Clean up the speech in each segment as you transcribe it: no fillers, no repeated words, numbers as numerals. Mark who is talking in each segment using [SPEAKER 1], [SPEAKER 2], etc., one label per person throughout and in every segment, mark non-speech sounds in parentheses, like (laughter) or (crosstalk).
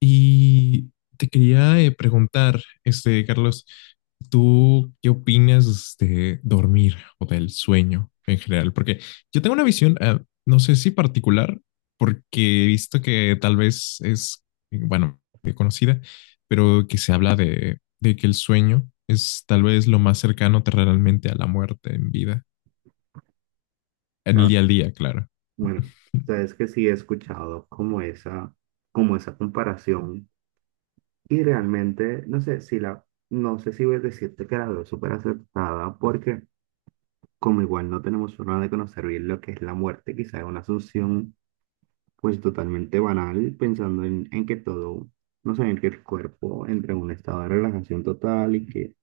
[SPEAKER 1] Y te quería preguntar, este, Carlos, ¿tú qué opinas de dormir o del sueño en general? Porque yo tengo una visión, no sé si particular, porque he visto que tal vez es, bueno, conocida, pero que se habla de que el sueño es tal vez lo más cercano terrenalmente a la muerte en vida,
[SPEAKER 2] O
[SPEAKER 1] en el
[SPEAKER 2] sea,
[SPEAKER 1] día a día, claro.
[SPEAKER 2] bueno, sabes que sí he escuchado como esa comparación y realmente, no sé si la, no sé si voy a decirte que la veo súper aceptada, porque como igual no tenemos forma de conocer bien lo que es la muerte, quizá es una asunción pues totalmente banal pensando en que todo, no sé, en que el cuerpo entra en un estado de relajación total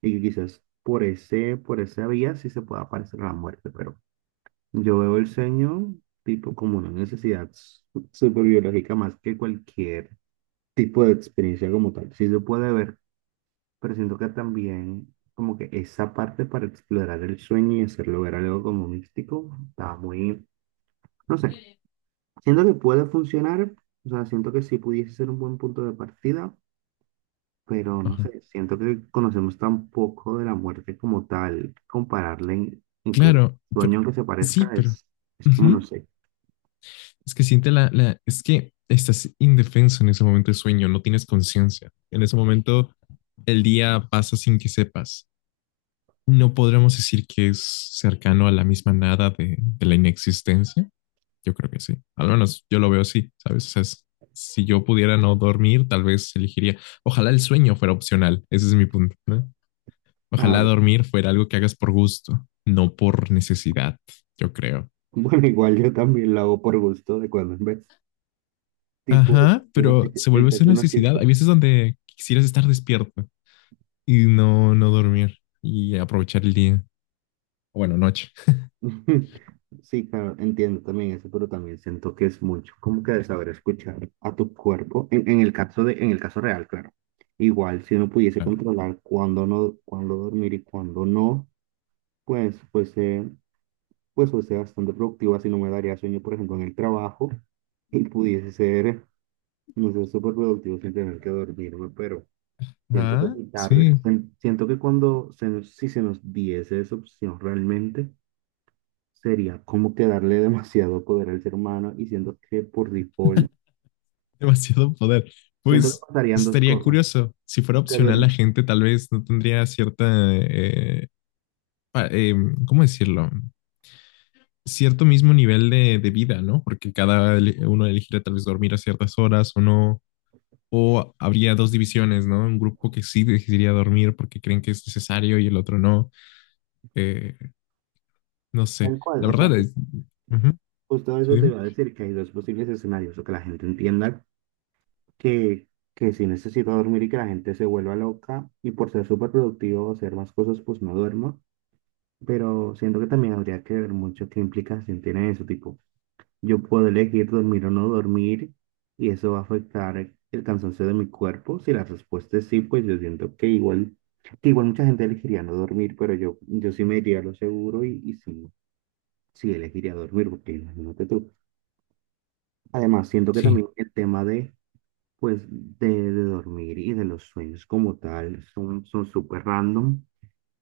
[SPEAKER 2] y que quizás por ese, por esa vía sí se pueda aparecer la muerte, pero yo veo el sueño tipo como una necesidad súper biológica más que cualquier tipo de experiencia como tal. Sí se puede ver, pero siento que también como que esa parte para explorar el sueño y hacerlo ver algo como místico, está muy, no sé, siento que puede funcionar, o sea, siento que sí pudiese ser un buen punto de partida, pero no
[SPEAKER 1] Ajá.
[SPEAKER 2] sé, siento que conocemos tan poco de la muerte como tal, compararle incluso
[SPEAKER 1] Claro, pero,
[SPEAKER 2] sueño que se
[SPEAKER 1] sí,
[SPEAKER 2] parezca
[SPEAKER 1] pero...
[SPEAKER 2] es como, no
[SPEAKER 1] Ujú.
[SPEAKER 2] sé.
[SPEAKER 1] Es que siente es que estás indefenso en ese momento de sueño, no tienes conciencia. En ese momento el día pasa sin que sepas. No podremos decir que es cercano a la misma nada de la inexistencia. Yo creo que sí. Al menos yo lo veo así, ¿sabes? O sea, si yo pudiera no dormir, tal vez elegiría. Ojalá el sueño fuera opcional. Ese es mi punto, ¿no?
[SPEAKER 2] Ah,
[SPEAKER 1] Ojalá dormir fuera algo que hagas por gusto, no por necesidad, yo creo.
[SPEAKER 2] (laughs) bueno, igual yo también lo hago por gusto de cuando en vez, tipo,
[SPEAKER 1] Ajá,
[SPEAKER 2] el que
[SPEAKER 1] pero
[SPEAKER 2] hace una
[SPEAKER 1] se vuelve eso una necesidad.
[SPEAKER 2] fiesta.
[SPEAKER 1] Hay veces donde quisieras estar despierto y no dormir y aprovechar el día. Bueno, noche,
[SPEAKER 2] (laughs) Sí, claro, entiendo también eso, pero también siento que es mucho como que de saber escuchar a tu cuerpo, en el caso de, en el caso real, claro. Igual, si uno pudiese
[SPEAKER 1] claro.
[SPEAKER 2] controlar cuándo no, cuándo dormir y cuándo no, pues fuese, pues fuese bastante productiva, si no me daría sueño, por ejemplo, en el trabajo, y pudiese ser, no sé, súper productivo sin tener que dormirme, pero... Siento que
[SPEAKER 1] Ah,
[SPEAKER 2] quitarle,
[SPEAKER 1] sí,
[SPEAKER 2] siento que cuando si se nos diese esa opción realmente, sería como que darle (laughs) demasiado poder al ser humano y siento que por default,
[SPEAKER 1] (laughs) demasiado poder.
[SPEAKER 2] siento que
[SPEAKER 1] Pues
[SPEAKER 2] pasarían dos
[SPEAKER 1] estaría
[SPEAKER 2] cosas.
[SPEAKER 1] curioso. Si fuera
[SPEAKER 2] Que
[SPEAKER 1] opcional, la
[SPEAKER 2] dur-
[SPEAKER 1] gente tal vez no tendría cierta, eh, pa- eh, ¿cómo decirlo? Cierto mismo nivel de vida, ¿no? Porque cada uno elegiría tal vez dormir a ciertas horas o no. O habría dos divisiones, ¿no? Un grupo que sí decidiría dormir porque creen que es necesario y el otro no. Eh, no sé.
[SPEAKER 2] Tal cual,
[SPEAKER 1] La
[SPEAKER 2] o sea,
[SPEAKER 1] verdad es... Ujú.
[SPEAKER 2] justo
[SPEAKER 1] Sí,
[SPEAKER 2] eso te
[SPEAKER 1] dime.
[SPEAKER 2] iba a decir, que hay dos posibles escenarios, o que la gente entienda que, que sí necesito dormir y que la gente se vuelva loca y por ser súper productivo o hacer más cosas, pues no duermo. Pero siento que también habría que ver mucho qué implicación tiene eso, tipo. Yo puedo elegir dormir o no dormir y eso va a afectar el cansancio de mi cuerpo. Si la respuesta es sí, pues yo siento que igual mucha gente elegiría no dormir, pero yo sí me iría a lo seguro y sí, sí elegiría dormir, porque imagínate tú. Además, siento que
[SPEAKER 1] Sí.
[SPEAKER 2] también el tema de, pues, de dormir y de los sueños como tal son, son súper random,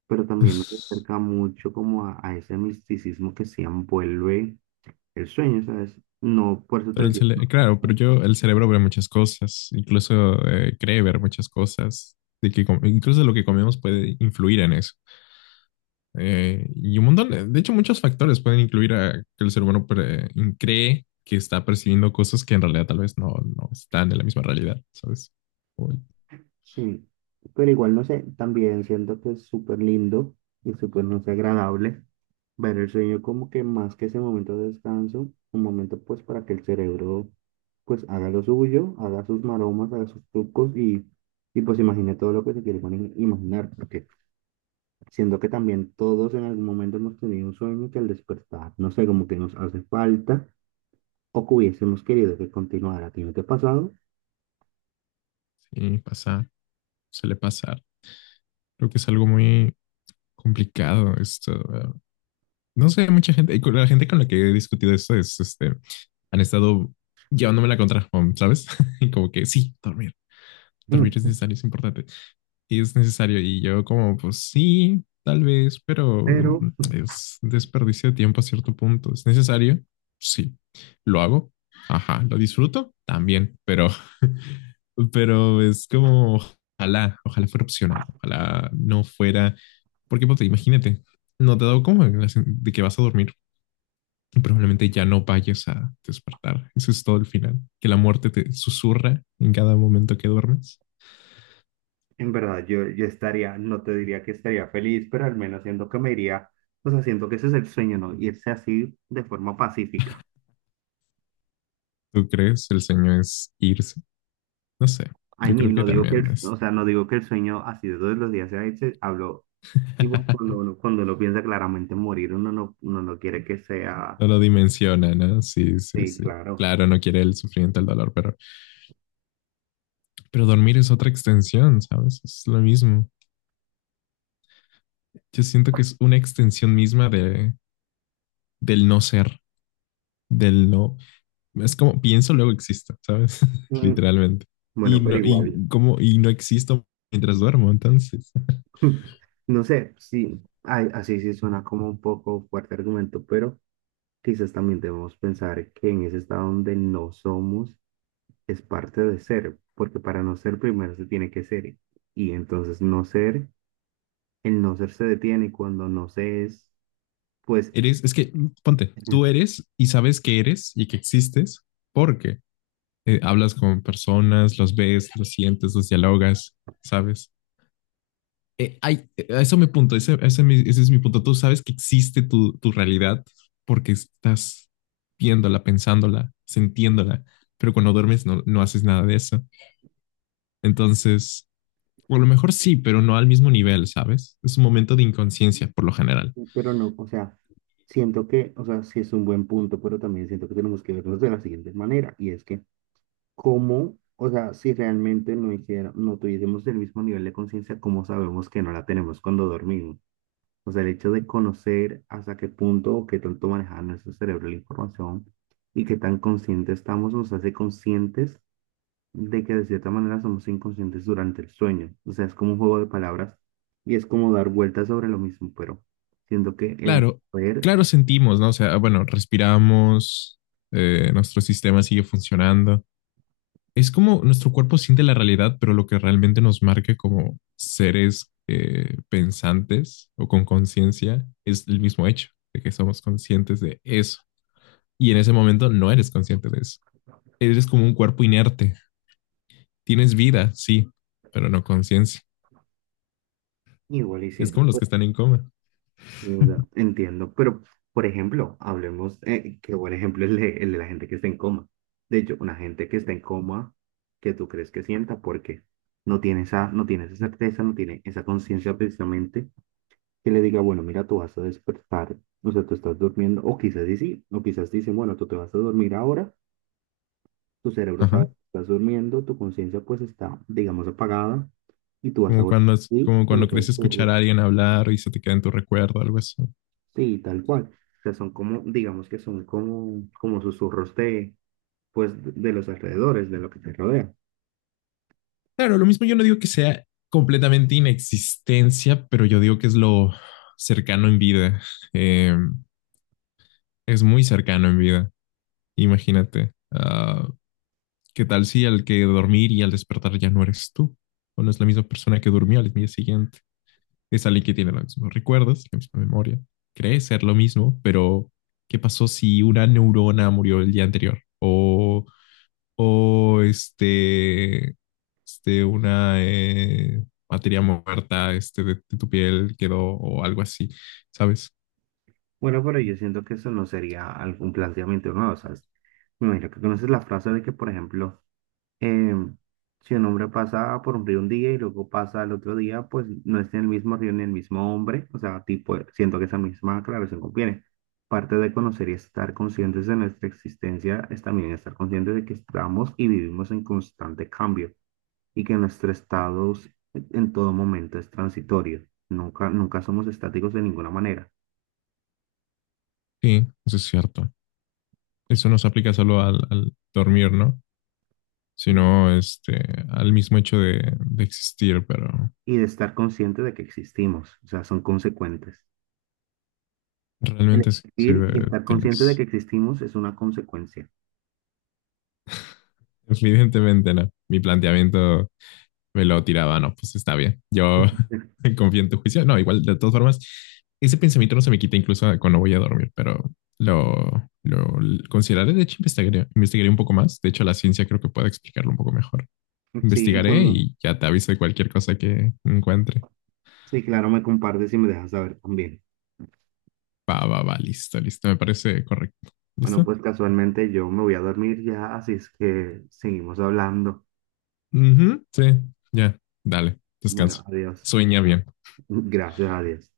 [SPEAKER 2] pero también nos acerca
[SPEAKER 1] (laughs)
[SPEAKER 2] mucho como a ese misticismo que se envuelve el sueño, ¿sabes? No, por eso te
[SPEAKER 1] Pero
[SPEAKER 2] decía.
[SPEAKER 1] claro, pero
[SPEAKER 2] No,
[SPEAKER 1] yo, el cerebro ve muchas cosas, incluso cree ver muchas cosas, de que incluso lo que comemos puede influir en eso. Y un montón, de hecho, muchos factores pueden incluir a que el ser humano cree que está percibiendo cosas que en realidad tal vez no, no están en la misma realidad, ¿sabes? Uy,
[SPEAKER 2] sí, pero igual no sé, también siento que es súper lindo y súper, no sé, agradable, ver el sueño como que más que ese momento de descanso, un momento pues para que el cerebro pues haga lo suyo, haga sus maromas, haga sus trucos y pues imagine todo lo que se quiere imaginar, porque siento que también todos en algún momento hemos tenido un sueño que al despertar, no sé, como que nos hace falta o que hubiésemos querido que continuara, ¿tiene que no pasado?
[SPEAKER 1] sí, pasa. Suele pasar. Creo que es algo muy complicado esto. No sé, mucha gente, y con la gente con la que he discutido esto es, este, han estado llevándome la contra, ¿sabes? (laughs) Y como que sí, dormir es
[SPEAKER 2] (laughs)
[SPEAKER 1] necesario, es importante y es necesario. Y yo como, pues sí, tal vez, pero
[SPEAKER 2] Pero
[SPEAKER 1] es desperdicio de tiempo a cierto punto. ¿Es necesario? Sí. ¿Lo hago? Ajá. ¿Lo disfruto? También, pero, (laughs) pero es como, ojalá, ojalá fuera opcional, ojalá no fuera, porque pues, imagínate, no te da como de que vas a dormir y probablemente ya no vayas a despertar. Eso es todo el final, que la muerte te susurra en cada momento que duermes.
[SPEAKER 2] en verdad, yo estaría, no te diría que estaría feliz, pero al menos siento que me iría, o sea, siento que ese es el sueño, ¿no? Irse así de forma pacífica.
[SPEAKER 1] ¿Tú crees? El sueño es irse. No sé,
[SPEAKER 2] I
[SPEAKER 1] yo creo
[SPEAKER 2] mean,
[SPEAKER 1] que
[SPEAKER 2] no digo que,
[SPEAKER 1] también es.
[SPEAKER 2] o sea, no digo que el sueño así de todos los días sea ese, hablo, digo,
[SPEAKER 1] (laughs)
[SPEAKER 2] cuando uno piensa claramente morir, uno no quiere que sea,
[SPEAKER 1] No lo dimensiona, ¿no? Sí, sí,
[SPEAKER 2] sí,
[SPEAKER 1] sí.
[SPEAKER 2] claro.
[SPEAKER 1] Claro, no quiere el sufrimiento, el dolor, pero dormir es otra extensión, ¿sabes? Es lo mismo. Yo siento que es una extensión misma de, del no ser, del no. Es como pienso, luego existo, ¿sabes? (laughs)
[SPEAKER 2] Mm,
[SPEAKER 1] Literalmente. Y
[SPEAKER 2] bueno, pero
[SPEAKER 1] no, y
[SPEAKER 2] igual,
[SPEAKER 1] como, y no existo mientras duermo, entonces.
[SPEAKER 2] (laughs) no sé, sí, ay, así sí suena como un poco fuerte argumento, pero quizás también debemos pensar que en ese estado donde no somos, es parte de ser, porque para no ser primero se tiene que ser. Y entonces no ser, el no ser se detiene y cuando no se es, pues,
[SPEAKER 1] Eres, es que, ponte, tú
[SPEAKER 2] (laughs)
[SPEAKER 1] eres y sabes que eres y que existes porque hablas con personas, los ves, los sientes, los dialogas, ¿sabes? Ay, eso me punto, ese, ese es mi punto. Tú sabes que existe tu realidad porque estás viéndola, pensándola, sintiéndola, pero cuando duermes no, no haces nada de eso. Entonces, o a lo mejor sí, pero no al mismo nivel, ¿sabes? Es un momento de inconsciencia por lo general.
[SPEAKER 2] pero no, o sea, siento que, o sea, sí es un buen punto, pero también siento que tenemos que vernos de la siguiente manera, y es que, ¿cómo, o sea, si realmente no hiciera, no tuviésemos el mismo nivel de conciencia, cómo sabemos que no la tenemos cuando dormimos? O sea, el hecho de conocer hasta qué punto o qué tanto maneja nuestro cerebro la información y qué tan conscientes estamos nos hace conscientes de que de cierta manera somos inconscientes durante el sueño. O sea, es como un juego de palabras y es como dar vueltas sobre lo mismo, pero siento que el
[SPEAKER 1] Claro,
[SPEAKER 2] poder
[SPEAKER 1] claro sentimos, ¿no? O sea, bueno, respiramos, nuestro sistema sigue funcionando, es como nuestro cuerpo siente la realidad, pero lo que realmente nos marca como seres pensantes o con conciencia es el mismo hecho de que somos conscientes de eso. Y en ese momento no eres consciente de eso. Eres como un cuerpo inerte. Tienes vida, sí, pero no conciencia.
[SPEAKER 2] igual y
[SPEAKER 1] Es como
[SPEAKER 2] siento.
[SPEAKER 1] los que están en coma.
[SPEAKER 2] Sí, o sea, entiendo, pero por ejemplo, hablemos, qué buen ejemplo es el de la gente que está en coma. De hecho, una gente que está en coma, que tú crees que sienta, porque no tiene esa, no tiene esa certeza, no tiene esa conciencia precisamente que le diga, bueno, mira, tú vas a despertar, o sea, tú estás durmiendo, o quizás y sí, o quizás dicen, bueno, tú te vas a dormir ahora, tu cerebro sabe
[SPEAKER 1] Ajá.
[SPEAKER 2] que estás durmiendo, tu conciencia pues está, digamos, apagada, y tú vas a
[SPEAKER 1] Como
[SPEAKER 2] volver,
[SPEAKER 1] cuando,
[SPEAKER 2] y
[SPEAKER 1] como cuando
[SPEAKER 2] cuando te vas
[SPEAKER 1] crees
[SPEAKER 2] a
[SPEAKER 1] escuchar a
[SPEAKER 2] dormir.
[SPEAKER 1] alguien hablar y se te queda en tu recuerdo, algo así.
[SPEAKER 2] Sí, tal cual. O sea, son como, digamos que son como, como susurros de, pues, de los alrededores, de lo que te rodea.
[SPEAKER 1] Claro, lo mismo yo no digo que sea completamente inexistencia, pero yo digo que es lo cercano en vida. Eh, es muy cercano en vida. Imagínate. ¿Qué tal si al que dormir y al despertar ya no eres tú? O no es la misma persona que durmió al día siguiente. Es alguien que tiene los mismos recuerdos, la misma memoria. Cree ser lo mismo, pero ¿qué pasó si una neurona murió el día anterior? O este, este una materia muerta este, de tu piel quedó o algo así, ¿sabes?
[SPEAKER 2] Bueno, pero yo siento que eso no sería algún planteamiento nuevo, ¿sabes? Me imagino que conoces la frase de que, por ejemplo, em, si un hombre pasa por un río un día y luego pasa al otro día, pues no es ni el mismo río ni el mismo hombre. O sea, tipo, siento que esa misma aclaración conviene. Parte de conocer y estar conscientes de nuestra existencia es también estar conscientes de que estamos y vivimos en constante cambio, y que nuestro estado en todo momento es transitorio. Nunca, nunca somos estáticos de ninguna manera.
[SPEAKER 1] Sí, eso es cierto. Eso no se aplica solo al dormir, ¿no? Sino este, al mismo hecho de existir, pero
[SPEAKER 2] Y de estar consciente de que existimos, o sea, son consecuentes. El
[SPEAKER 1] realmente sí, sí,
[SPEAKER 2] existir y estar consciente de que
[SPEAKER 1] tienes.
[SPEAKER 2] existimos es una consecuencia.
[SPEAKER 1] Evidentemente no. Mi planteamiento me lo tiraba, no, pues está bien. Yo
[SPEAKER 2] (laughs)
[SPEAKER 1] (laughs) confío en tu juicio. No, igual, de todas formas, ese pensamiento no se me quita incluso cuando voy a dormir, pero lo consideraré. De hecho, investigaré, investigaré un poco más. De hecho, la ciencia creo que puede explicarlo un poco mejor.
[SPEAKER 2] Sí,
[SPEAKER 1] Investigaré
[SPEAKER 2] cuando,
[SPEAKER 1] y ya te aviso de cualquier cosa que encuentre.
[SPEAKER 2] sí, claro, me compartes y me dejas saber también.
[SPEAKER 1] Va, va, va, listo, listo. Me parece correcto.
[SPEAKER 2] Bueno,
[SPEAKER 1] ¿Listo?
[SPEAKER 2] pues casualmente yo me voy a dormir ya, así es que seguimos hablando.
[SPEAKER 1] Ujú, sí, ya, dale, descanso.
[SPEAKER 2] Bueno, adiós.
[SPEAKER 1] Sueña bien.
[SPEAKER 2] Gracias, adiós.